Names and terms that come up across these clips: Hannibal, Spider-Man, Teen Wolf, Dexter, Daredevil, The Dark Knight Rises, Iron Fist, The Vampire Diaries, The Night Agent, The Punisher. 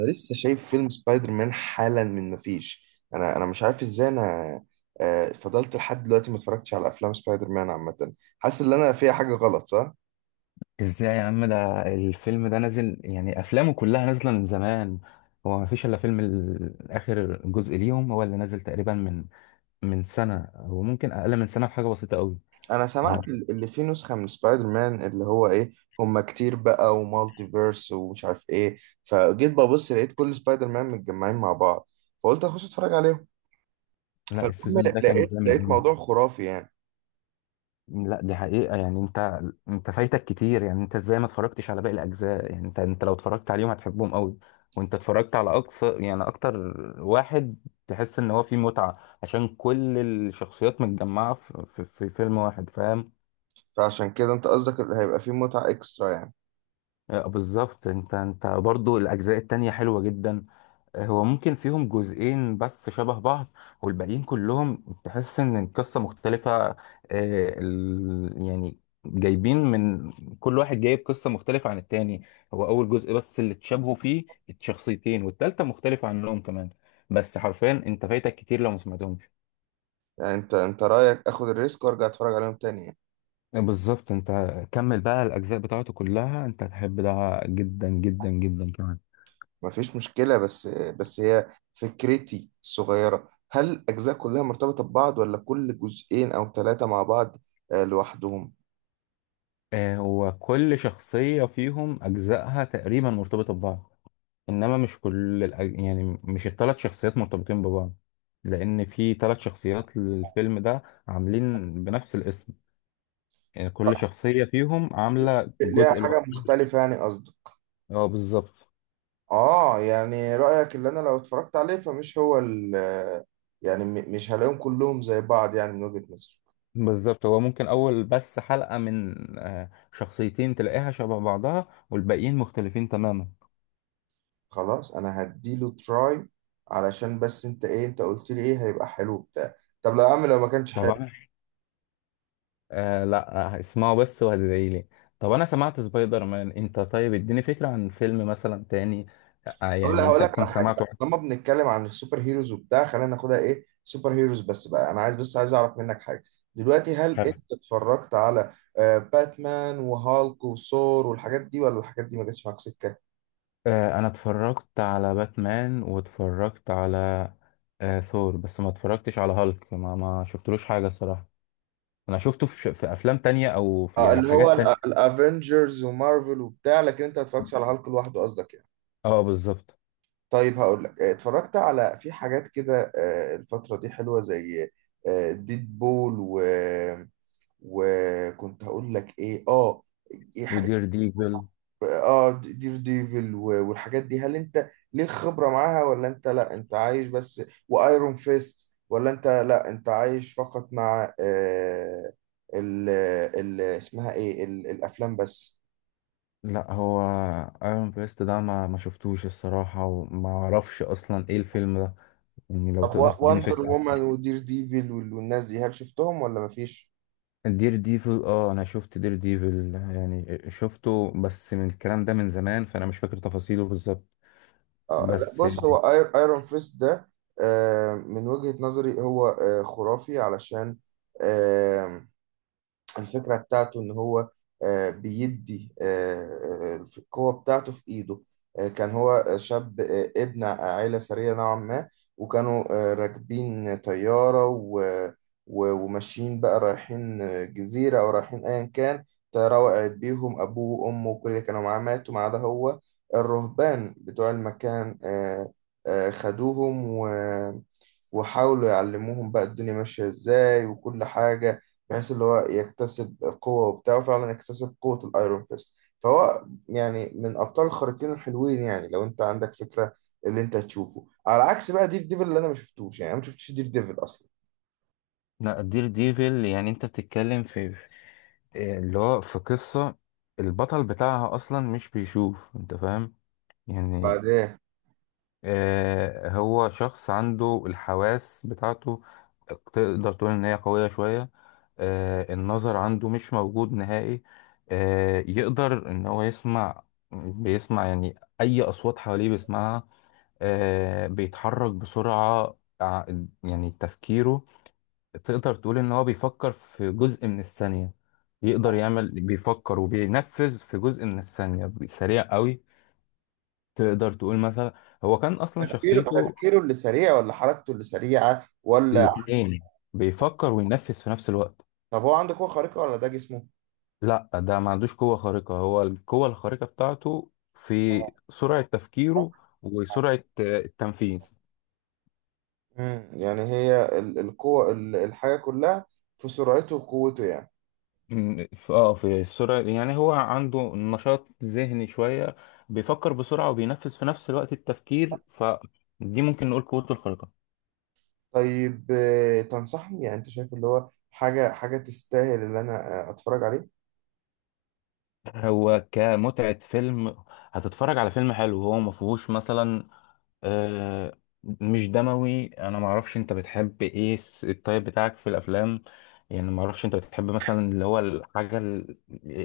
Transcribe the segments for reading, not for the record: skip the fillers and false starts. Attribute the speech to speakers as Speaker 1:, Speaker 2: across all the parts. Speaker 1: انا لسه شايف فيلم سبايدر مان حالا من ما فيش. انا مش عارف ازاي انا. فضلت لحد دلوقتي ما اتفرجتش على افلام سبايدر مان عامه، حاسس ان انا فيها حاجه غلط. صح
Speaker 2: ازاي يا عم، ده الفيلم ده نازل، يعني افلامه كلها نازله من زمان. هو ما فيش الا فيلم اخر جزء ليهم هو اللي نازل تقريبا من سنه، او ممكن اقل من سنه بحاجه بسيطه قوي.
Speaker 1: انا
Speaker 2: ف-
Speaker 1: سمعت اللي فيه نسخه من سبايدر مان اللي هو ايه؟ هما كتير بقى، ومالتي فيرس ومش عارف ايه. فجيت ببص، لقيت كل سبايدر مان متجمعين مع بعض، فقلت اخش اتفرج عليهم.
Speaker 2: لا،
Speaker 1: فالمهم
Speaker 2: السيزون ده كان
Speaker 1: لقيت
Speaker 2: جامد
Speaker 1: لقيت
Speaker 2: قوي.
Speaker 1: موضوع خرافي يعني.
Speaker 2: لا، دي حقيقه. يعني انت فايتك كتير، يعني انت ازاي ما اتفرجتش على باقي الاجزاء؟ يعني انت لو اتفرجت عليهم هتحبهم قوي. وانت اتفرجت على اقصى، يعني اكتر واحد تحس ان هو فيه متعه، عشان كل الشخصيات متجمعه في فيلم واحد، فاهم؟
Speaker 1: فعشان كده انت قصدك اللي هيبقى فيه متعه اكسترا يعني؟
Speaker 2: آه، بالظبط. انت برضو الاجزاء التانية حلوة جدا. آه، هو ممكن فيهم جزئين بس شبه بعض، والباقيين كلهم تحس ان القصة مختلفة. يعني جايبين من كل واحد جايب قصة مختلفة عن التاني. هو اول جزء بس اللي اتشابهوا فيه الشخصيتين، والتالتة مختلفة عنهم كمان. بس حرفيا انت فايتك كتير لو ما سمعتهمش.
Speaker 1: يعني انت رايك اخد الريسك وارجع اتفرج عليهم تاني يعني.
Speaker 2: آه، بالظبط. انت كمل بقى الاجزاء بتاعته كلها، انت هتحب ده جدا جدا جدا كمان.
Speaker 1: ما فيش مشكلة، بس هي فكرتي الصغيرة، هل الأجزاء كلها مرتبطة ببعض، ولا كل جزئين أو ثلاثة مع بعض لوحدهم؟
Speaker 2: آه، هو كل شخصية فيهم أجزائها تقريبا مرتبطة ببعض، إنما مش كل يعني مش الثلاث شخصيات مرتبطين ببعض، لأن في ثلاث شخصيات للفيلم ده عاملين بنفس الاسم، يعني
Speaker 1: آه،
Speaker 2: كل شخصية فيهم عاملة
Speaker 1: ليها
Speaker 2: جزء
Speaker 1: حاجة
Speaker 2: لوحده.
Speaker 1: مختلفة يعني قصدك؟
Speaker 2: اه، بالظبط.
Speaker 1: آه، يعني رأيك اللي أنا لو اتفرجت عليه فمش هو ال، يعني مش هلاقيهم كلهم زي بعض يعني من وجهة نظرك.
Speaker 2: بالظبط، هو ممكن أول بس حلقة من شخصيتين تلاقيها شبه بعضها، والباقيين مختلفين تماما.
Speaker 1: خلاص أنا هديله تراي، علشان بس أنت إيه أنت قلت لي إيه هيبقى حلو بتاع. طب لو يا عم لو ما كانش حلو؟
Speaker 2: طبعا. آه لا، اسمعوا بس وهتدعي لي. طب انا سمعت سبايدر مان، انت طيب اديني فكرة عن فيلم مثلا تاني،
Speaker 1: هقول
Speaker 2: يعني
Speaker 1: هقول
Speaker 2: انت
Speaker 1: لك
Speaker 2: تكون
Speaker 1: على حاجه.
Speaker 2: سمعته.
Speaker 1: لما بنتكلم عن السوبر هيروز وبتاع، خلينا ناخدها ايه سوبر هيروز بس بقى. انا عايز، بس عايز اعرف منك حاجه. دلوقتي هل
Speaker 2: حلو.
Speaker 1: انت اتفرجت على باتمان وهالك وثور والحاجات دي، ولا الحاجات دي ما جاتش معاك سكه؟
Speaker 2: انا اتفرجت على باتمان، واتفرجت على ثور، بس ما اتفرجتش على هالك، ما شفتلوش حاجة الصراحة. انا شفته في افلام تانية، او في يعني في
Speaker 1: اللي هو
Speaker 2: حاجات تانية.
Speaker 1: الافنجرز ومارفل وبتاع، لكن انت ما اتفرجتش على هالك لوحده قصدك يعني؟
Speaker 2: اه، بالظبط.
Speaker 1: طيب هقول لك، اتفرجت على في حاجات كده، الفتره دي حلوه، زي ديد بول و... وكنت هقول لك ايه، اه.
Speaker 2: ودير ديفل.
Speaker 1: اه دير ديفل والحاجات دي، هل انت ليك خبرة معاها، ولا انت لا انت عايش بس وايرون فيست؟ ولا انت لا انت عايش فقط مع ال ال اسمها ايه ال الافلام بس؟
Speaker 2: لا، هو ايرون بريست ده ما شفتوش الصراحة، وما اعرفش اصلا ايه الفيلم ده، يعني لو
Speaker 1: طب
Speaker 2: تقدر تديني
Speaker 1: وندر
Speaker 2: فكرة.
Speaker 1: وومن ودير ديفل والناس دي، هل شفتهم ولا مفيش؟
Speaker 2: دير ديفل، اه انا شفت دير ديفل، يعني شفته بس من الكلام ده من زمان، فانا مش فاكر تفاصيله بالظبط.
Speaker 1: اه لا،
Speaker 2: بس
Speaker 1: بص هو ايرون فيست ده، من وجهة نظري هو خرافي، علشان الفكرة بتاعته إن هو، بيدي القوة بتاعته في إيده. كان هو شاب، ابن عائلة ثرية نوعا ما. وكانوا راكبين طيارة، وماشيين بقى رايحين جزيرة أو رايحين أيا كان. طيارة وقعت بيهم، أبوه وأمه وكل اللي كانوا معاه ماتوا ما عدا هو. الرهبان بتوع المكان خدوهم، وحاولوا يعلموهم بقى الدنيا ماشية ازاي وكل حاجة، بحيث اللي هو يكتسب قوة وبتاع. وفعلا يكتسب قوة الايرون فيست. فهو يعني من ابطال الخارقين الحلوين، يعني لو انت عندك فكرة اللي انت هتشوفه على عكس بقى دير ديفل، اللي انا ما شفتوش، يعني انا ما شفتش دير ديفل اصلا.
Speaker 2: لا، دير ديفل يعني انت بتتكلم اللي هو في قصة البطل بتاعها اصلا مش بيشوف، انت فاهم؟ يعني
Speaker 1: بعدين
Speaker 2: آه، هو شخص عنده الحواس بتاعته، تقدر تقول ان هي قوية شوية. آه، النظر عنده مش موجود نهائي. آه، يقدر ان هو يسمع، بيسمع، يعني اي اصوات حواليه بيسمعها. آه، بيتحرك بسرعة، يعني تفكيره، تقدر تقول ان هو بيفكر في جزء من الثانية، يقدر يعمل بيفكر وبينفذ في جزء من الثانية سريع قوي. تقدر تقول مثلا، هو كان اصلا
Speaker 1: تفكيره
Speaker 2: شخصيته
Speaker 1: تفكيره اللي سريع، ولا حركته اللي سريعة، ولا؟
Speaker 2: الاتنين بيفكر وينفذ في نفس الوقت.
Speaker 1: طب هو عنده قوة خارقة ولا ده جسمه؟
Speaker 2: لا، ده ما عندوش قوة خارقة. هو القوة الخارقة بتاعته في سرعة تفكيره، وسرعة التنفيذ.
Speaker 1: مم. يعني هي القوة، الحاجة كلها في سرعته وقوته يعني.
Speaker 2: م، في- اه في السرعة، يعني هو عنده نشاط ذهني شوية، بيفكر بسرعة وبينفذ في نفس الوقت التفكير، فدي ممكن نقول قوته الخارقة.
Speaker 1: طيب تنصحني؟ يعني انت شايف اللي هو حاجة تستاهل اللي انا اتفرج عليه؟
Speaker 2: هو كمتعة فيلم، هتتفرج على فيلم حلو، هو ما فيهوش مثلا آه مش دموي. انا ما اعرفش انت بتحب ايه، الطيب بتاعك في الافلام، يعني ما اعرفش انت بتحب مثلا اللي هو الحاجة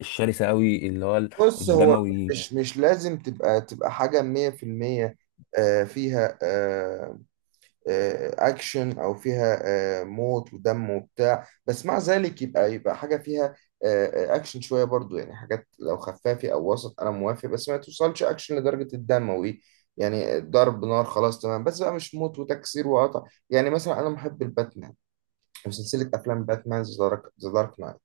Speaker 2: الشرسة قوي اللي هو
Speaker 1: بص هو
Speaker 2: الدموي.
Speaker 1: مش لازم تبقى حاجة 100%، آه، فيها آه، اكشن، او فيها موت ودم وبتاع. بس مع ذلك يبقى حاجة فيها اكشن شوية برضو. يعني حاجات لو خفافي او وسط انا موافق، بس ما توصلش اكشن لدرجة الدم وايه. يعني ضرب نار خلاص تمام، بس بقى مش موت وتكسير وقطع. يعني مثلا انا محب الباتمان وسلسلة أفلام باتمان، ذا دارك نايت،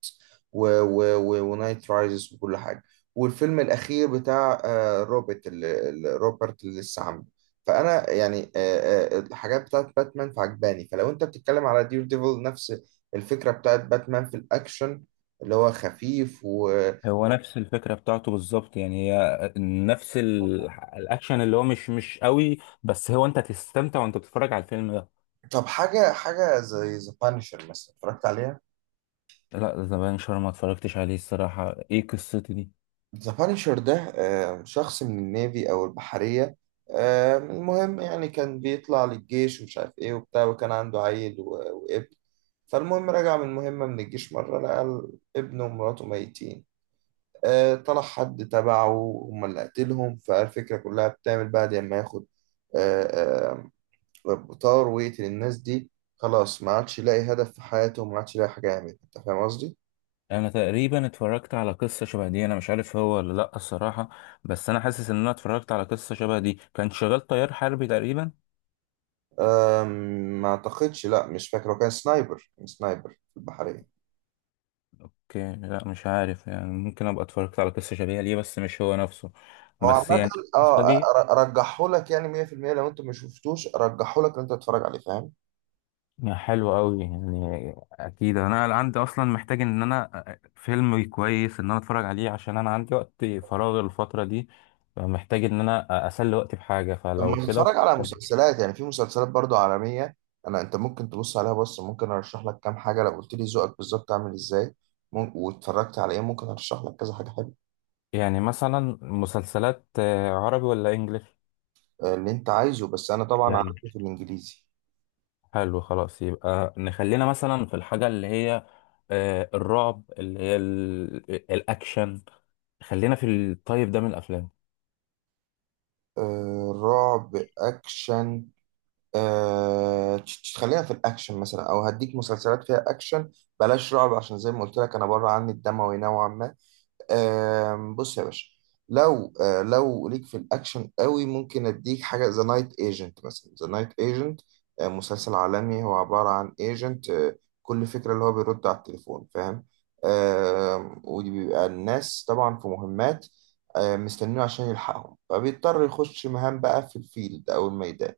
Speaker 1: ونايت رايزز، وكل حاجة. والفيلم الأخير بتاع روبرت روبرت اللي لسه عامله. فأنا يعني الحاجات بتاعت باتمان فعجباني. فلو أنت بتتكلم على دير ديفل نفس الفكرة بتاعت باتمان في الأكشن اللي هو خفيف و...
Speaker 2: هو نفس الفكرة بتاعته بالظبط، يعني هي نفس الاكشن اللي هو مش قوي، بس هو انت تستمتع وانت بتتفرج على الفيلم ده.
Speaker 1: طب حاجة زي ذا بانشر مثلا اتفرجت عليها؟
Speaker 2: لا، ذا بانشر ما اتفرجتش عليه الصراحة، ايه قصته دي؟
Speaker 1: ذا بانشر ده شخص من النيفي أو البحرية. المهم يعني كان بيطلع للجيش ومش عارف إيه وبتاع، وكان عنده عيل وابن. فالمهم رجع من مهمة من الجيش مرة، لقى ابنه ومراته ميتين. طلع حد تبعه هما اللي قتلهم. فالفكرة كلها بتعمل بعد ما ياخد آه، بطار ويقتل الناس دي. خلاص ما عادش يلاقي هدف في حياته، وما عادش يلاقي حاجة يعملها. أنت فاهم قصدي؟
Speaker 2: انا تقريبا اتفرجت على قصه شبه دي، انا مش عارف هو ولا لا الصراحه، بس انا حاسس ان انا اتفرجت على قصه شبه دي، كان شغال طيار حربي تقريبا.
Speaker 1: أم، ما اعتقدش، لا مش فاكر، هو كان سنايبر في البحرية.
Speaker 2: لا مش عارف، يعني ممكن ابقى اتفرجت على قصه شبيهه ليه بس مش هو نفسه،
Speaker 1: هو
Speaker 2: بس
Speaker 1: عامة
Speaker 2: يعني القصه
Speaker 1: اه
Speaker 2: دي
Speaker 1: رجحه لك يعني 100%. لو انت ما شفتوش رجحه لك ان انت تتفرج عليه فاهم.
Speaker 2: حلوه قوي. يعني اكيد انا عندي اصلا، محتاج ان انا فيلم كويس ان انا اتفرج عليه، عشان انا عندي وقت فراغ الفتره دي، محتاج ان انا اسلي وقتي بحاجه،
Speaker 1: طب
Speaker 2: فلو
Speaker 1: ما
Speaker 2: كده.
Speaker 1: تتفرج على مسلسلات؟ يعني في مسلسلات برضو عالمية، انا انت ممكن تبص عليها. بص ممكن ارشح لك كام حاجة، لو قلت لي ذوقك بالظبط عامل ازاي، ممكن واتفرجت على ايه، ممكن ارشح لك كذا حاجة حلوة.
Speaker 2: يعني مثلا مسلسلات عربي ولا انجليش؟
Speaker 1: اللي انت عايزه بس انا طبعا
Speaker 2: يعني
Speaker 1: عارف. في الانجليزي
Speaker 2: حلو خلاص، يبقى نخلينا مثلا في الحاجة اللي هي الرعب اللي هي الأكشن، خلينا في الطيب ده من الأفلام.
Speaker 1: رعب اكشن؟ خلينا في الأكشن مثلا، أو هديك مسلسلات فيها أكشن. بلاش رعب عشان زي ما قلت لك أنا بره عني الدموي نوعا ما. بص يا باشا، لو ليك في الاكشن قوي، ممكن اديك حاجه ذا نايت ايجنت مثلا. ذا نايت ايجنت مسلسل عالمي، هو عباره عن ايجنت، كل فكره اللي هو بيرد على التليفون فاهم. ودي بيبقى الناس طبعا في مهمات مستنينه عشان يلحقهم، فبيضطر يخش مهام بقى في الفيلد او الميدان.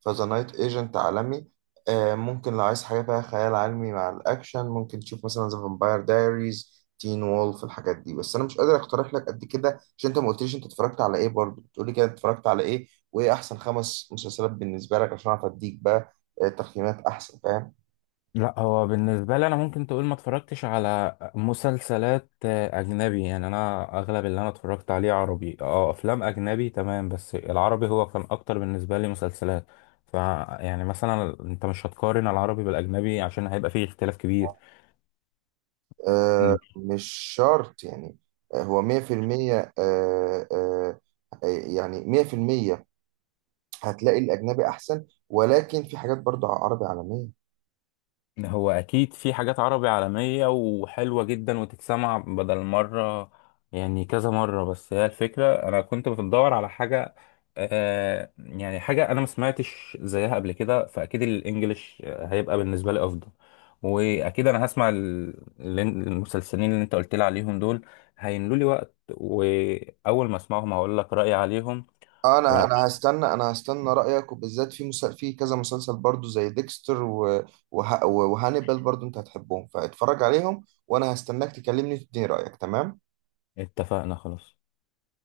Speaker 1: فذا نايت ايجنت عالمي. ممكن لو عايز حاجه فيها خيال علمي مع الاكشن، ممكن تشوف مثلا ذا فامباير دايريز، تين وولف، الحاجات دي. بس انا مش قادر اقترح لك قد كده عشان انت ما قلتليش انت اتفرجت على ايه، برضه بتقولي كده اتفرجت على ايه، وايه احسن 5 مسلسلات بالنسبه لك عشان اعرف اديك بقى تقييمات احسن فاهم.
Speaker 2: لا، هو بالنسبة لي أنا ممكن تقول ما اتفرجتش على مسلسلات أجنبي. يعني أنا أغلب اللي أنا اتفرجت عليه عربي، أفلام أجنبي تمام، بس العربي هو كان أكتر بالنسبة لي مسلسلات. ف يعني مثلا أنت مش هتقارن العربي بالأجنبي، عشان هيبقى فيه اختلاف كبير.
Speaker 1: آه مش شرط يعني. هو 100%، آه آه يعني 100%، هتلاقي الاجنبي احسن، ولكن في حاجات برضه عربي عالميه.
Speaker 2: هو اكيد في حاجات عربي عالمية وحلوة جدا، وتتسمع بدل مرة، يعني كذا مرة. بس هي الفكرة انا كنت بدور على حاجة، يعني حاجة انا ما سمعتش زيها قبل كده، فاكيد الانجليش هيبقى بالنسبة لي افضل. واكيد انا هسمع المسلسلين اللي انت قلت لي عليهم دول، هيملوا لي وقت، واول ما اسمعهم هقول لك رأيي عليهم.
Speaker 1: انا هستنى رايك، وبالذات في كذا مسلسل برضو زي ديكستر و... وهانيبال برضو، انت هتحبهم فاتفرج عليهم، وانا هستناك تكلمني تديني رايك. تمام.
Speaker 2: ونتفقنا خلاص.